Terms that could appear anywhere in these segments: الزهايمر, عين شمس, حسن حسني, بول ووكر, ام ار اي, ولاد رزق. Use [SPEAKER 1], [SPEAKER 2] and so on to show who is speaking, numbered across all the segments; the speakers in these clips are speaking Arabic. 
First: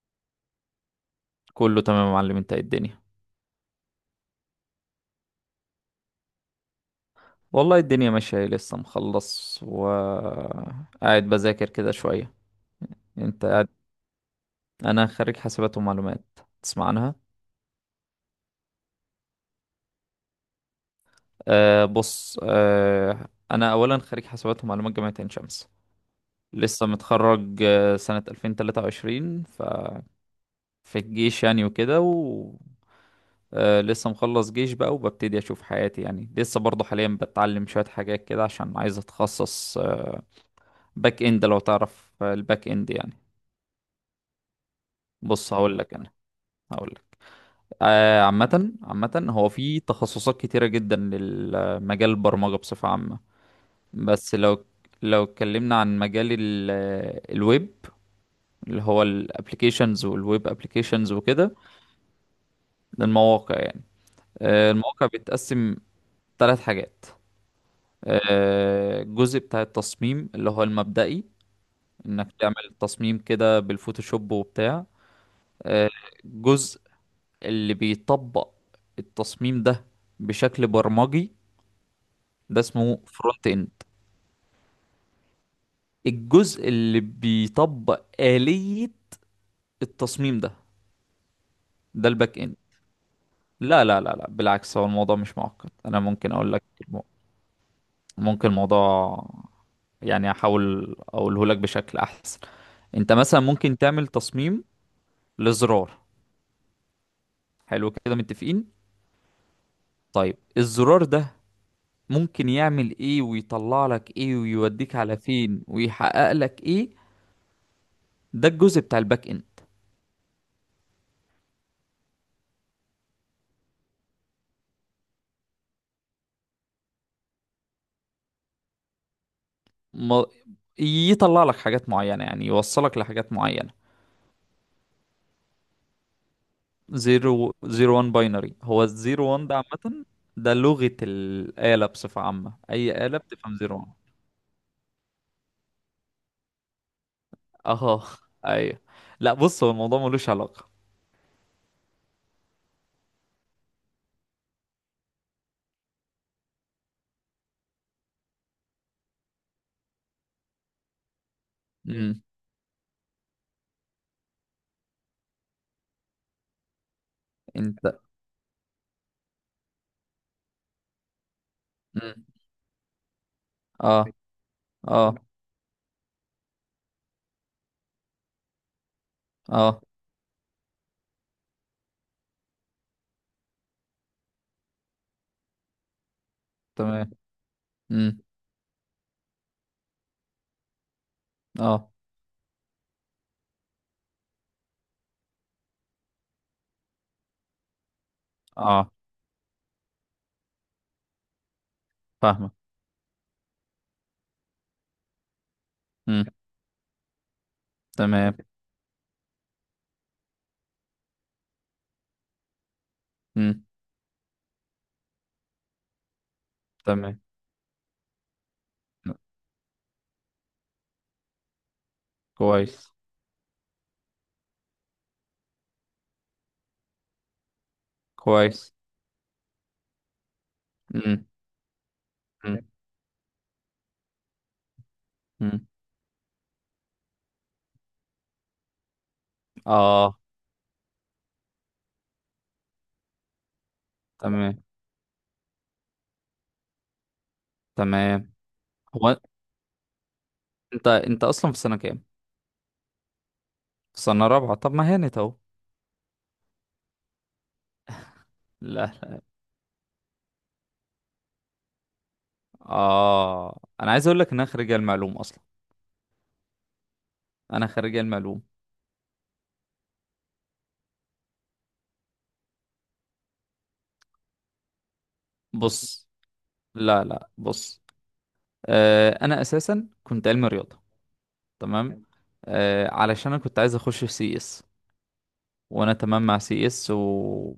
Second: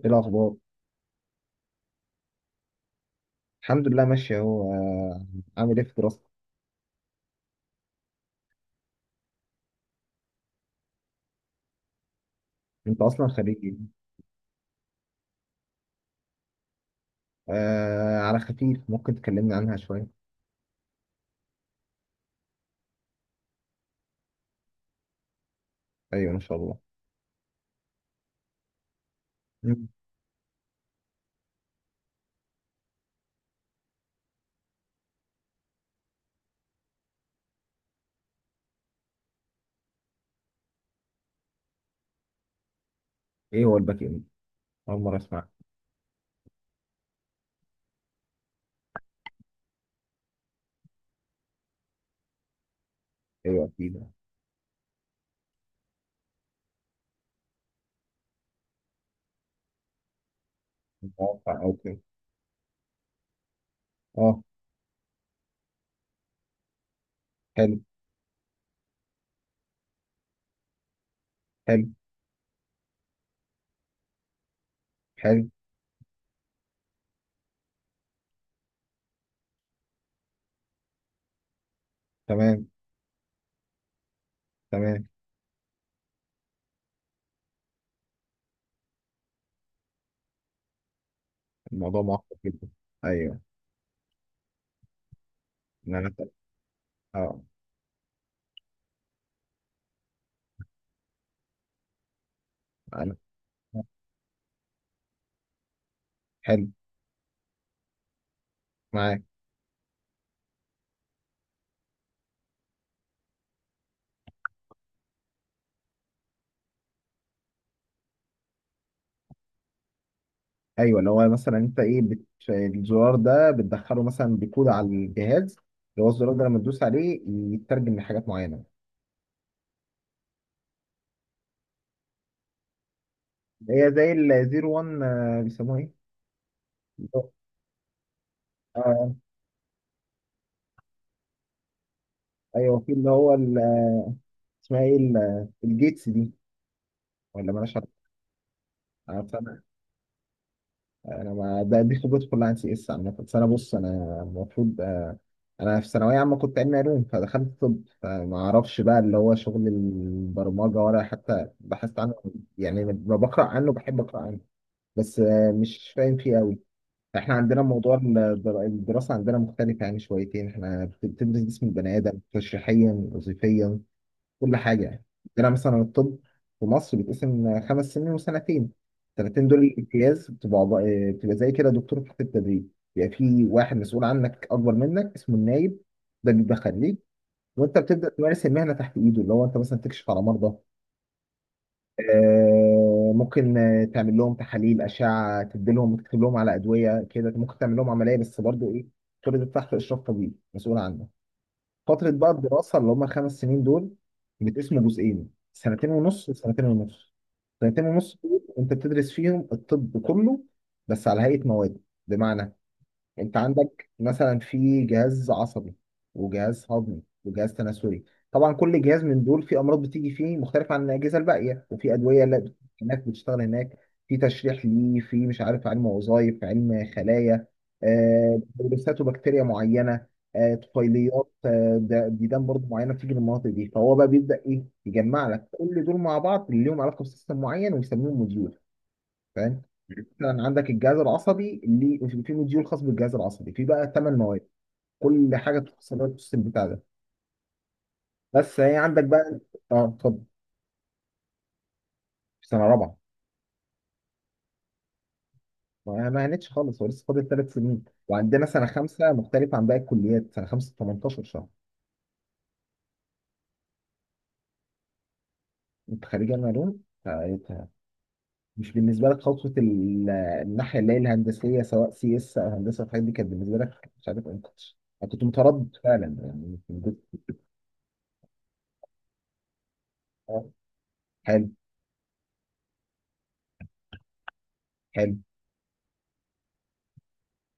[SPEAKER 1] ايه الاخبار؟
[SPEAKER 2] كله تمام يا معلم، انت ايه الدنيا؟
[SPEAKER 1] الحمد لله ماشي اهو. عامل ايه في دراستك؟
[SPEAKER 2] والله الدنيا ماشية ايه، لسه مخلص وقاعد بذاكر كده شوية.
[SPEAKER 1] انت اصلا خريج
[SPEAKER 2] انت
[SPEAKER 1] إيه؟
[SPEAKER 2] انا خريج حاسبات ومعلومات. تسمع عنها؟
[SPEAKER 1] على خفيف، ممكن تكلمني عنها شويه.
[SPEAKER 2] بص، انا اولا خريج حاسبات ومعلومات جامعة عين شمس.
[SPEAKER 1] ايوه ان شاء الله.
[SPEAKER 2] لسه متخرج سنة 2023.
[SPEAKER 1] مم.
[SPEAKER 2] ففي الجيش يعني وكده و لسه مخلص جيش بقى وببتدي اشوف حياتي يعني. لسه برضه حاليا بتعلم شوية حاجات كده عشان عايز اتخصص باك اند، لو تعرف. الباك اند يعني.
[SPEAKER 1] ايه هو الباك اند؟ اول مره اسمع.
[SPEAKER 2] بص هقول لك. عامة هو في تخصصات كتيرة جدا لمجال البرمجة بصفة عامة.
[SPEAKER 1] ايوه اكيد.
[SPEAKER 2] بس لو اتكلمنا عن مجال الويب، اللي هو الابليكيشنز والويب ابليكيشنز وكده.
[SPEAKER 1] مواقع او كده؟
[SPEAKER 2] ده المواقع يعني.
[SPEAKER 1] اه.
[SPEAKER 2] المواقع بتتقسم 3 حاجات.
[SPEAKER 1] حلو.
[SPEAKER 2] الجزء بتاع التصميم اللي هو المبدئي.
[SPEAKER 1] حلو.
[SPEAKER 2] انك تعمل تصميم كده بالفوتوشوب وبتاع.
[SPEAKER 1] حلو.
[SPEAKER 2] آه، الجزء اللي بيطبق التصميم ده بشكل برمجي، ده
[SPEAKER 1] تمام.
[SPEAKER 2] اسمه فرونت اند.
[SPEAKER 1] تمام.
[SPEAKER 2] الجزء اللي بيطبق آلية التصميم ده،
[SPEAKER 1] الموضوع
[SPEAKER 2] ده
[SPEAKER 1] معقد
[SPEAKER 2] الباك اند.
[SPEAKER 1] جدا. ايوه
[SPEAKER 2] لا، لا، لا، لا، بالعكس، هو الموضوع مش معقد.
[SPEAKER 1] ان
[SPEAKER 2] انا
[SPEAKER 1] انا،
[SPEAKER 2] ممكن اقول لك
[SPEAKER 1] اه
[SPEAKER 2] ممكن الموضوع، يعني احاول اقوله لك بشكل احسن. انت
[SPEAKER 1] انا.
[SPEAKER 2] مثلا ممكن تعمل تصميم لزرار.
[SPEAKER 1] حلو.
[SPEAKER 2] حلو كده، متفقين.
[SPEAKER 1] معاك.
[SPEAKER 2] طيب، الزرار ده ممكن يعمل ايه، ويطلع لك ايه، ويوديك على فين، ويحقق لك ايه؟ ده الجزء بتاع الباك اند.
[SPEAKER 1] ايوه اللي هو مثلا انت ايه الزرار ده بتدخله مثلا بكود على الجهاز، اللي هو الزرار ده لما تدوس عليه يترجم لحاجات معينه.
[SPEAKER 2] ما، يطلع لك حاجات معينة، يعني يوصلك لحاجات معينة.
[SPEAKER 1] هي زي الزيرو وان، بيسموها ايه؟ اللي هو-
[SPEAKER 2] زيرو زيرو وان، باينري، هو
[SPEAKER 1] آه
[SPEAKER 2] الزيرو وان ده عامة. ده لغة الآلة بصفة عامة،
[SPEAKER 1] ايوه، في
[SPEAKER 2] أي آلة بتفهم زيرو وان.
[SPEAKER 1] اسمها ايه الجيتس دي ولا مالهاش
[SPEAKER 2] اه.
[SPEAKER 1] علاقة؟
[SPEAKER 2] أيوه.
[SPEAKER 1] أنا بس
[SPEAKER 2] لا،
[SPEAKER 1] انا
[SPEAKER 2] بص، هو الموضوع ملوش علاقة.
[SPEAKER 1] ما ده دي خبرتي كلها عن سي اس عامة، بس انا المفروض. انا في ثانوية عامة كنت علمي علوم، فدخلت طب، فما اعرفش بقى اللي هو شغل البرمجة، ولا حتى بحثت عنه.
[SPEAKER 2] امم.
[SPEAKER 1] يعني لما بقرأ عنه بحب اقرأ عنه، بس مش فاهم فيه قوي. احنا عندنا
[SPEAKER 2] أنت.
[SPEAKER 1] موضوع الدراسة عندنا مختلفة يعني شويتين، احنا بتدرس جسم البني آدم
[SPEAKER 2] امم.
[SPEAKER 1] تشريحيا وظيفيا،
[SPEAKER 2] اه.
[SPEAKER 1] كل حاجة يعني.
[SPEAKER 2] اه.
[SPEAKER 1] عندنا مثلا الطب في مصر بيتقسم خمس سنين وسنتين. السنتين دول
[SPEAKER 2] اه.
[SPEAKER 1] الامتياز بتبقى بتبقى زي كده دكتور تحت التدريب. بيبقى في واحد مسؤول عنك أكبر منك اسمه النايب، ده بيبقى خريج،
[SPEAKER 2] تمام.
[SPEAKER 1] وانت بتبدأ
[SPEAKER 2] امم.
[SPEAKER 1] تمارس المهنة تحت ايده، اللي هو انت مثلا تكشف على مرضى
[SPEAKER 2] اه.
[SPEAKER 1] آه، ممكن تعمل لهم تحاليل أشعة تديلهم، وتكتب لهم على أدوية كده، ممكن تعمل لهم عملية، بس برضو إيه،
[SPEAKER 2] اه.
[SPEAKER 1] كل ده تحت إشراف طبيب مسؤول عنه. فترة بقى
[SPEAKER 2] فاهمة.
[SPEAKER 1] الدراسة اللي هم الخمس سنين دول بتقسموا جزئين، سنتين
[SPEAKER 2] امم.
[SPEAKER 1] ونص وسنتين ونص. سنتين ونص
[SPEAKER 2] تمام.
[SPEAKER 1] دول أنت بتدرس فيهم الطب كله، بس على هيئة مواد. بمعنى، انت
[SPEAKER 2] امم.
[SPEAKER 1] عندك مثلا في جهاز عصبي، وجهاز هضمي،
[SPEAKER 2] تمام.
[SPEAKER 1] وجهاز تناسلي. طبعا كل جهاز من دول في امراض بتيجي فيه مختلفه عن الاجهزه الباقيه، وفي ادويه لا بت-
[SPEAKER 2] كويس.
[SPEAKER 1] هناك بتشتغل هناك، في تشريح ليه، في مش عارف علم وظائف، علم خلايا،
[SPEAKER 2] كويس.
[SPEAKER 1] فيروسات وبكتيريا معينه،
[SPEAKER 2] امم.
[SPEAKER 1] طفيليات، ديدان
[SPEAKER 2] امم.
[SPEAKER 1] برضه معينه بتيجي من المناطق دي، فهو بقى بيبدا ايه، يجمع لك
[SPEAKER 2] أمم.
[SPEAKER 1] كل دول مع بعض اللي لهم علاقه بسيستم معين ويسميهم موديول. فاهم؟ مم.
[SPEAKER 2] اه.
[SPEAKER 1] مثلا عندك الجهاز العصبي اللي في مديول خاص بالجهاز العصبي، في بقى ثمان مواد،
[SPEAKER 2] تمام.
[SPEAKER 1] كل حاجه تخص لك السيستم بتاع ده،
[SPEAKER 2] تمام.
[SPEAKER 1] بس هي عندك
[SPEAKER 2] هو،
[SPEAKER 1] بقى. اه اتفضل.
[SPEAKER 2] انت اصلا في سنه كام؟
[SPEAKER 1] في سنه رابعه.
[SPEAKER 2] في سنه رابعه؟ طب ما هانت اهو.
[SPEAKER 1] ما هنتش خالص، هو لسه فاضل ثلاث سنين، وعندنا سنه خمسه
[SPEAKER 2] الاهل.
[SPEAKER 1] مختلف عن باقي الكليات، سنه خمسه 18 شهر.
[SPEAKER 2] اه، انا عايز اقول لك ان انا خريج المعلوم اصلا.
[SPEAKER 1] انت خريج علم علوم، فأنت
[SPEAKER 2] انا خريج المعلوم.
[SPEAKER 1] مش بالنسبه لك خطوه الناحيه اللي هي الهندسيه، سواء سي اس او هندسه، الحاجات دي كانت بالنسبه لك مش عارف انت. انا كنت متردد
[SPEAKER 2] بص،
[SPEAKER 1] فعلا يعني
[SPEAKER 2] لا، لا، بص، انا اساسا كنت
[SPEAKER 1] آه،
[SPEAKER 2] علم رياضه.
[SPEAKER 1] حلو.
[SPEAKER 2] تمام. علشان انا كنت عايز اخش في سي اس.
[SPEAKER 1] حلو.
[SPEAKER 2] وانا تمام مع سي اس،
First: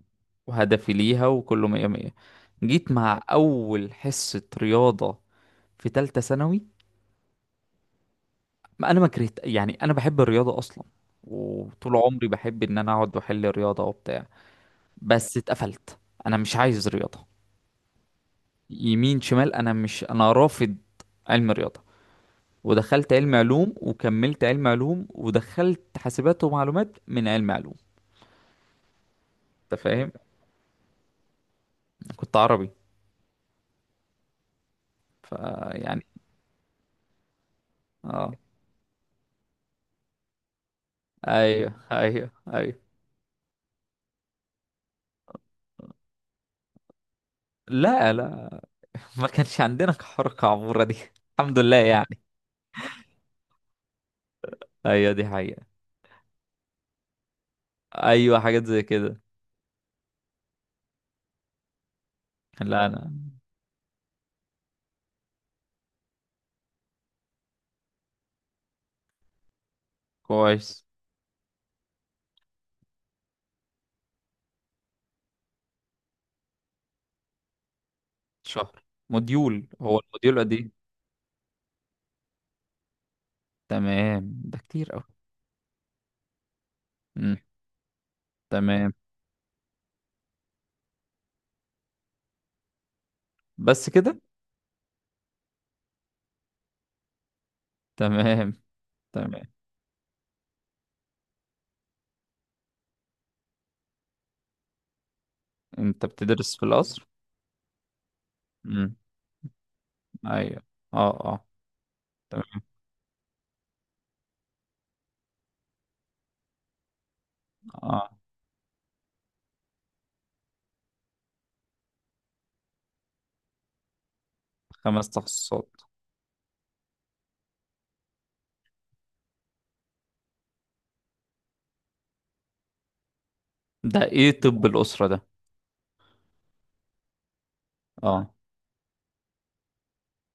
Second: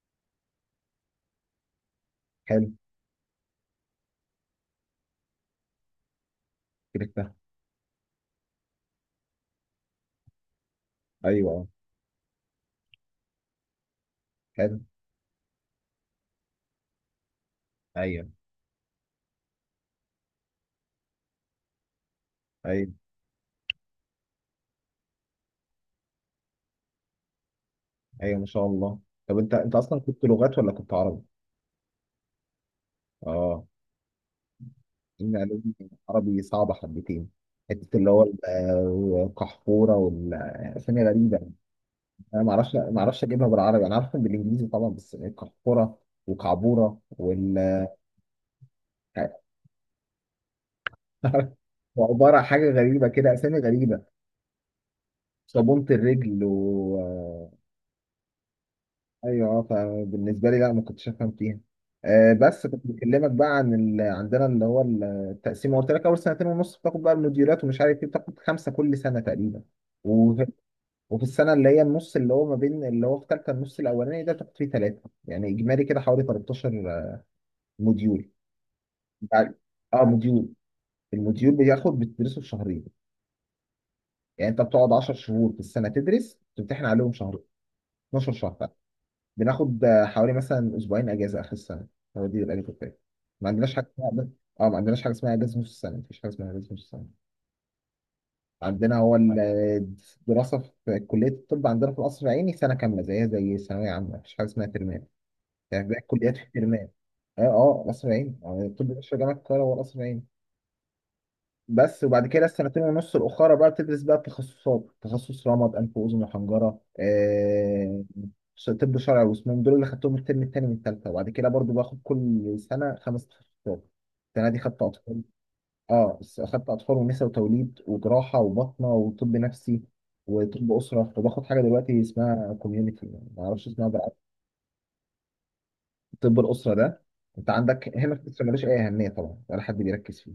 [SPEAKER 2] وهدفي ليها، وكله مية مية.
[SPEAKER 1] حلو
[SPEAKER 2] جيت مع اول حصه رياضه في تالتة ثانوي.
[SPEAKER 1] كده.
[SPEAKER 2] ما انا ما كرهت يعني، انا بحب الرياضه اصلا.
[SPEAKER 1] ايوه.
[SPEAKER 2] وطول عمري بحب ان انا اقعد واحل رياضه وبتاع.
[SPEAKER 1] حلو.
[SPEAKER 2] بس اتقفلت. انا مش عايز رياضه
[SPEAKER 1] ايوه،
[SPEAKER 2] يمين شمال. انا مش انا رافض علم رياضه.
[SPEAKER 1] ايوه،
[SPEAKER 2] ودخلت علم علوم، وكملت علم علوم، ودخلت حاسبات ومعلومات من علم علوم.
[SPEAKER 1] ايوه، ما شاء الله. طب انت انت
[SPEAKER 2] انت
[SPEAKER 1] اصلا
[SPEAKER 2] فاهم؟
[SPEAKER 1] كنت لغات ولا كنت عربي؟
[SPEAKER 2] كنت عربي.
[SPEAKER 1] اه. ان علوم
[SPEAKER 2] فيعني،
[SPEAKER 1] عربي صعبه حبتين. حته اللي هو
[SPEAKER 2] اه.
[SPEAKER 1] القحفوره، والاسامي غريبه.
[SPEAKER 2] ايوه، ايوه،
[SPEAKER 1] انا ما اعرفش
[SPEAKER 2] ايوه.
[SPEAKER 1] ما اعرفش اجيبها بالعربي، انا عارفها بالانجليزي طبعا، بس القحفوره، وكعبوره، وال
[SPEAKER 2] لا، لا، ما كانش عندنا حركه عموره دي. الحمد لله يعني.
[SPEAKER 1] وعباره عن حاجه غريبه كده، اسامي غريبه،
[SPEAKER 2] ايوه، دي حقيقه.
[SPEAKER 1] صابونه الرجل و...
[SPEAKER 2] ايوه، حاجات زي كده.
[SPEAKER 1] ايوه اه فبالنسبه لي لا، ما كنتش افهم فيها. بس كنت
[SPEAKER 2] لا، انا
[SPEAKER 1] بكلمك بقى عن ال... عندنا اللي هو التقسيم، قلت لك اول سنتين ونص بتاخد بقى المديرات ومش عارف ايه، بتاخد خمسه كل سنه تقريبا. وفي...
[SPEAKER 2] كويس.
[SPEAKER 1] وفي السنه اللي هي النص، اللي هو ما بين اللي هو في ثالثه، النص الاولاني ده بتاخد فيه ثلاثه، يعني اجمالي كده حوالي 13 موديول.
[SPEAKER 2] شهر.
[SPEAKER 1] يعني-
[SPEAKER 2] موديول. هو
[SPEAKER 1] اه
[SPEAKER 2] الموديول
[SPEAKER 1] موديول،
[SPEAKER 2] قد ايه؟
[SPEAKER 1] الموديول بياخد بتدرسه في شهرين.
[SPEAKER 2] تمام،
[SPEAKER 1] يعني
[SPEAKER 2] ده
[SPEAKER 1] انت بتقعد
[SPEAKER 2] كتير قوي.
[SPEAKER 1] 10 شهور في السنه تدرس، تمتحن عليهم شهر، 12 شهر.
[SPEAKER 2] تمام
[SPEAKER 1] بناخد حوالي مثلا اسبوعين اجازه اخر السنه، هو دي الاجازه بتاعتنا. ما عندناش حاجه
[SPEAKER 2] بس
[SPEAKER 1] اسمها
[SPEAKER 2] كده.
[SPEAKER 1] ما عندناش حاجه اسمها اجازه نص السنه، مفيش حاجه اسمها اجازه نص السنه.
[SPEAKER 2] تمام،
[SPEAKER 1] عندنا هو
[SPEAKER 2] تمام.
[SPEAKER 1] الدراسه في كليه الطب عندنا في القصر العيني سنه كامله زيها زي ثانويه عامه، مفيش حاجه اسمها ترمام، يعني باقي
[SPEAKER 2] انت
[SPEAKER 1] الكليات في
[SPEAKER 2] بتدرس في
[SPEAKER 1] ترمام.
[SPEAKER 2] القصر؟
[SPEAKER 1] اه اه القصر العيني يعني الطب
[SPEAKER 2] امم.
[SPEAKER 1] بشري جامعه القاهره هو القصر العيني.
[SPEAKER 2] ايوه. اه. اه.
[SPEAKER 1] بس، وبعد كده
[SPEAKER 2] تمام.
[SPEAKER 1] السنتين ونص الاخرى بقى بتدرس بقى التخصصات، تخصص رمد، انف واذن وحنجره،
[SPEAKER 2] اه.
[SPEAKER 1] طب شرعي، واسنان، دول اللي خدتهم الترم التاني من التالتة. وبعد كده برضو باخد كل سنه خمس تخصصات. السنه دي خدت
[SPEAKER 2] خمس
[SPEAKER 1] اطفال،
[SPEAKER 2] تخصصات
[SPEAKER 1] خدت اطفال، ونساء وتوليد، وجراحه، وبطنه، وطب نفسي، وطب اسره، وباخد حاجه دلوقتي اسمها كوميونتي، ما اعرفش اسمها.
[SPEAKER 2] ده ايه طب الأسرة ده؟
[SPEAKER 1] طب الاسره ده انت عندك هنا في
[SPEAKER 2] اه.
[SPEAKER 1] مصر ملوش اي اهميه طبعا، ولا حد بيركز فيه،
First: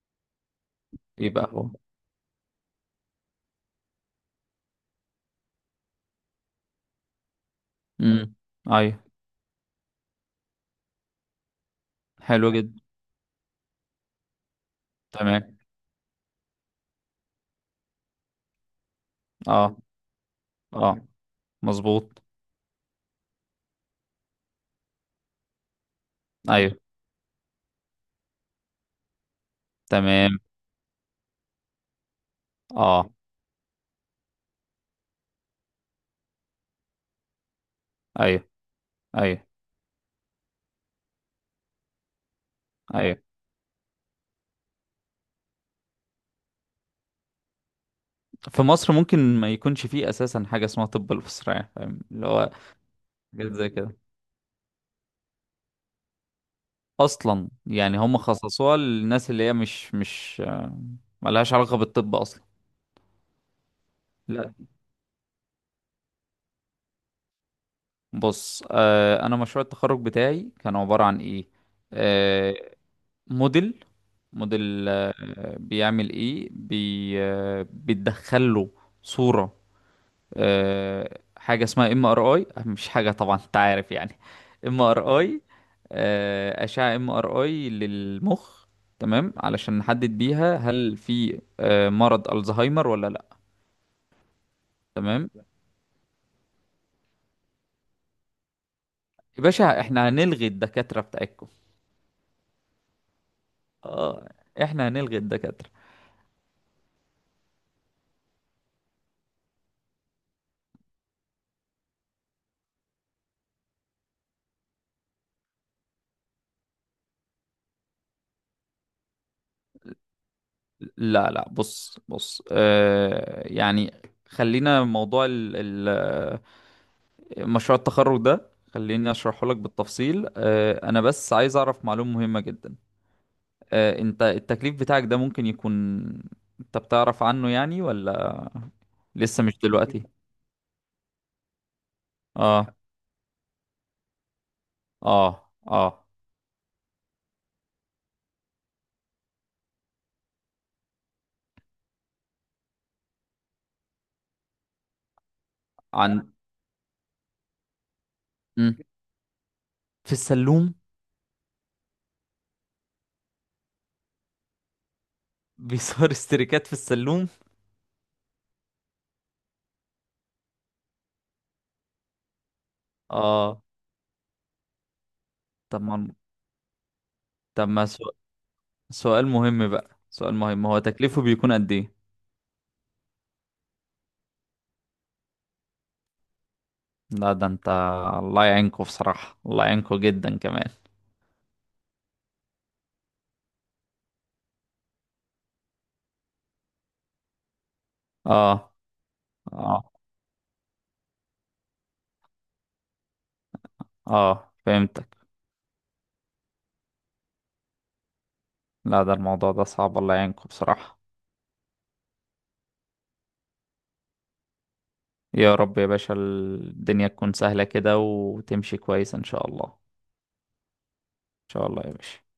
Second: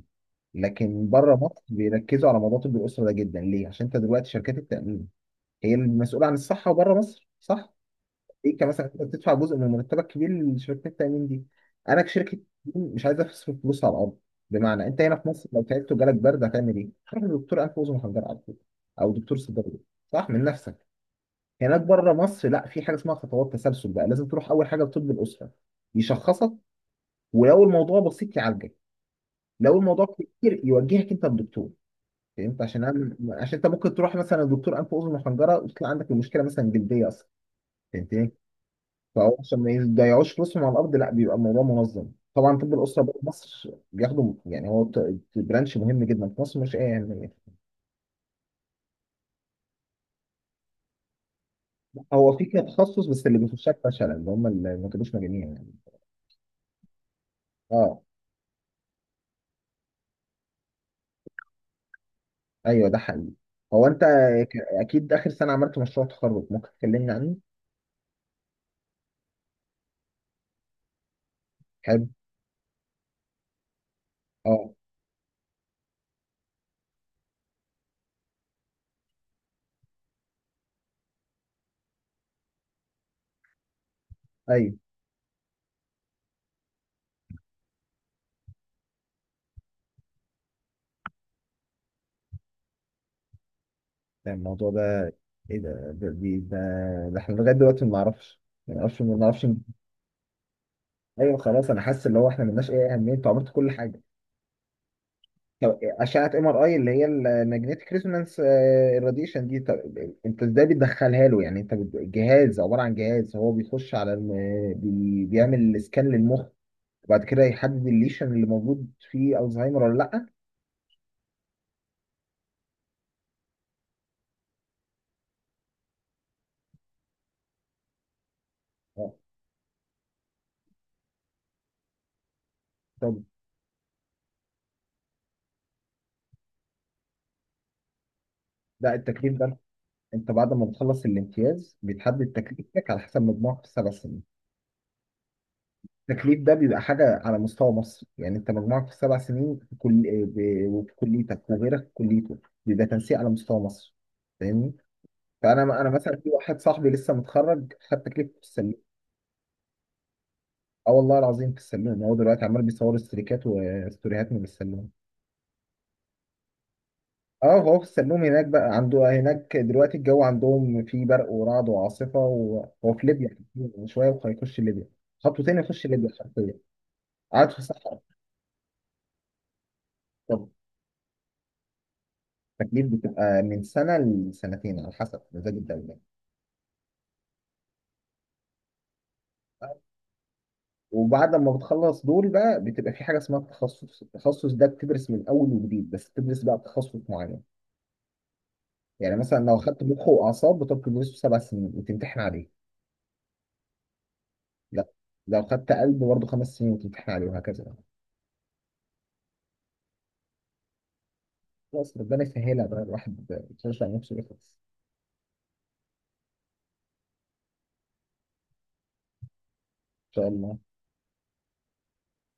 [SPEAKER 1] لكن بره
[SPEAKER 2] يبقى
[SPEAKER 1] مصر
[SPEAKER 2] هو.
[SPEAKER 1] بيركزوا على موضوع طب الاسره ده جدا. ليه؟ عشان انت دلوقتي شركات التامين هي المسؤوله عن الصحه بره مصر، صح؟
[SPEAKER 2] امم.
[SPEAKER 1] انت مثلا انت
[SPEAKER 2] ايوه.
[SPEAKER 1] بتدفع جزء من مرتبك كبير لشركات التامين دي. انا كشركه
[SPEAKER 2] حلو جدا.
[SPEAKER 1] تأمين مش عايز اصرف فلوس على الارض. بمعنى، انت هنا في مصر
[SPEAKER 2] تمام.
[SPEAKER 1] لو تعبت وجالك برد، هتعمل ايه؟ تروح لدكتور انف واذن وحنجره على طول، او دكتور
[SPEAKER 2] اه.
[SPEAKER 1] صيدلي، صح، من نفسك.
[SPEAKER 2] اه.
[SPEAKER 1] هناك بره
[SPEAKER 2] مظبوط.
[SPEAKER 1] مصر لا، في حاجه اسمها خطوات تسلسل بقى، لازم تروح اول حاجه لطب الاسره، يشخصك،
[SPEAKER 2] ايوه.
[SPEAKER 1] ولو الموضوع بسيط يعالجك، لو الموضوع
[SPEAKER 2] تمام.
[SPEAKER 1] كتير يوجهك انت للدكتور. فهمت؟
[SPEAKER 2] اه.
[SPEAKER 1] عشان انت ممكن تروح مثلا لدكتور انف واذن وحنجره، وتطلع عندك المشكله مثلا جلديه اصلا. فهمتني؟
[SPEAKER 2] ايوه،
[SPEAKER 1] فهو
[SPEAKER 2] ايوه،
[SPEAKER 1] عشان ما يضيعوش فلوسهم على الارض، لا بيبقى الموضوع منظم. طبعا طب الاسره بقى
[SPEAKER 2] ايوه.
[SPEAKER 1] في مصر بياخدوا، يعني برانش مهم جدا في مصر، مش ايه يعني.
[SPEAKER 2] في مصر ممكن ما يكونش فيه اساسا حاجة اسمها طب الأسرة يعني. فاهم اللي
[SPEAKER 1] هو في
[SPEAKER 2] هو؟
[SPEAKER 1] كده تخصص، بس اللي
[SPEAKER 2] حاجات زي
[SPEAKER 1] بيخشها
[SPEAKER 2] كده،
[SPEAKER 1] فشله، اللي هم اللي ما كانوش مجانين يعني.
[SPEAKER 2] اصلا يعني.
[SPEAKER 1] اه
[SPEAKER 2] هم خصصوها للناس اللي هي مش ملهاش علاقة بالطب اصلا.
[SPEAKER 1] ايوه ده حقيقي. هو انت
[SPEAKER 2] لا،
[SPEAKER 1] اكيد اخر سنه عملت مشروع تخرج، ممكن تكلمني عنه؟
[SPEAKER 2] بص، انا مشروع التخرج بتاعي كان عبارة عن ايه.
[SPEAKER 1] حلو.
[SPEAKER 2] آه موديل
[SPEAKER 1] اه
[SPEAKER 2] موديل بيعمل ايه. بي آه بتدخل له صورة. حاجة اسمها MRI. مش حاجة طبعا، انت عارف يعني.
[SPEAKER 1] ايوه.
[SPEAKER 2] MRI، أشعة MRI للمخ. تمام، علشان نحدد بيها هل في مرض الزهايمر ولا لا.
[SPEAKER 1] يعني الموضوع ده
[SPEAKER 2] تمام
[SPEAKER 1] ايه ده، ده احنا لغايه دلوقتي ما نعرفش، ما نعرفش ما
[SPEAKER 2] يا
[SPEAKER 1] نعرفش
[SPEAKER 2] باشا، احنا هنلغي الدكاترة
[SPEAKER 1] ايوه
[SPEAKER 2] بتاعتكم.
[SPEAKER 1] خلاص، انا حاسس اللي هو احنا ملناش اي اهميه، انتوا عملتوا كل حاجه.
[SPEAKER 2] اه. احنا هنلغي الدكاترة.
[SPEAKER 1] طب اشعه ام ار اي، اللي هي الماجنتيك ريزونانس الراديشن دي، طب انت ازاي بتدخلها له؟ يعني انت جهاز، عباره عن جهاز، هو بيخش على بيعمل سكان للمخ، وبعد كده يحدد الليشن اللي موجود فيه الزهايمر ولا لا.
[SPEAKER 2] لا، لا، بص، بص، يعني خلينا موضوع ال مشروع التخرج ده، خليني
[SPEAKER 1] آه.
[SPEAKER 2] اشرحه لك بالتفصيل. انا بس عايز اعرف معلومة مهمة جدا.
[SPEAKER 1] طب
[SPEAKER 2] انت التكليف بتاعك ده ممكن يكون، انت بتعرف عنه يعني، ولا
[SPEAKER 1] ده التكليف
[SPEAKER 2] لسه
[SPEAKER 1] ده،
[SPEAKER 2] مش دلوقتي؟
[SPEAKER 1] انت بعد ما بتخلص الامتياز بيتحدد
[SPEAKER 2] اه.
[SPEAKER 1] تكليفك على حسب مجموعك في السبع سنين.
[SPEAKER 2] اه. اه.
[SPEAKER 1] التكليف ده بيبقى حاجة على مستوى مصر، يعني انت مجموعك في السبع سنين في كل وفي كليتك وغيرك في كليته، بيبقى تنسيق على مستوى مصر. فاهمني؟ فانا مثلا في
[SPEAKER 2] عن.
[SPEAKER 1] واحد صاحبي لسه متخرج خد تكليف في السلوم.
[SPEAKER 2] مم. في السلوم.
[SPEAKER 1] اه والله العظيم في السلوم، هو دلوقتي عمال بيصور استريكات وستوريهات من السلوم.
[SPEAKER 2] بيصور استريكات في السلوم.
[SPEAKER 1] اه هو في السلوم هناك بقى، عنده هناك دلوقتي الجو عندهم فيه برق ورعد وعاصفة، وهو في ليبيا
[SPEAKER 2] اه.
[SPEAKER 1] شوية وهيخش ليبيا، خطوتين
[SPEAKER 2] طب
[SPEAKER 1] يخش
[SPEAKER 2] ما
[SPEAKER 1] ليبيا حرفيا، قاعد في
[SPEAKER 2] طب ما
[SPEAKER 1] الصحراء.
[SPEAKER 2] سؤال مهم بقى، سؤال مهم، هو تكليفه بيكون قد ايه؟
[SPEAKER 1] التكليف بتبقى من سنة لسنتين على حسب مزاج الدولة.
[SPEAKER 2] لا ده انت. الله يعينكوا بصراحة، الله يعينكوا جدا كمان.
[SPEAKER 1] وبعد ما بتخلص دول بقى بتبقى في حاجة اسمها التخصص. التخصص ده بتدرس من أول وجديد، بس بتدرس بقى تخصص معين.
[SPEAKER 2] اه.
[SPEAKER 1] يعني مثلا لو خدت
[SPEAKER 2] اه.
[SPEAKER 1] مخ وأعصاب بتقعد تدرسه سبع سنين وتمتحن عليه.
[SPEAKER 2] اه.
[SPEAKER 1] لا،
[SPEAKER 2] فهمتك.
[SPEAKER 1] لو خدت قلب برضه خمس سنين وتمتحن عليه، وهكذا.
[SPEAKER 2] لا، ده الموضوع ده صعب. الله يعينكوا بصراحة.
[SPEAKER 1] خلاص ربنا يسهلها بقى، الواحد يشجع نفسه يخلص
[SPEAKER 2] يا رب يا باشا، الدنيا تكون سهلة كده وتمشي كويس ان شاء الله. ان
[SPEAKER 1] إن شاء الله.
[SPEAKER 2] شاء الله يا باشا.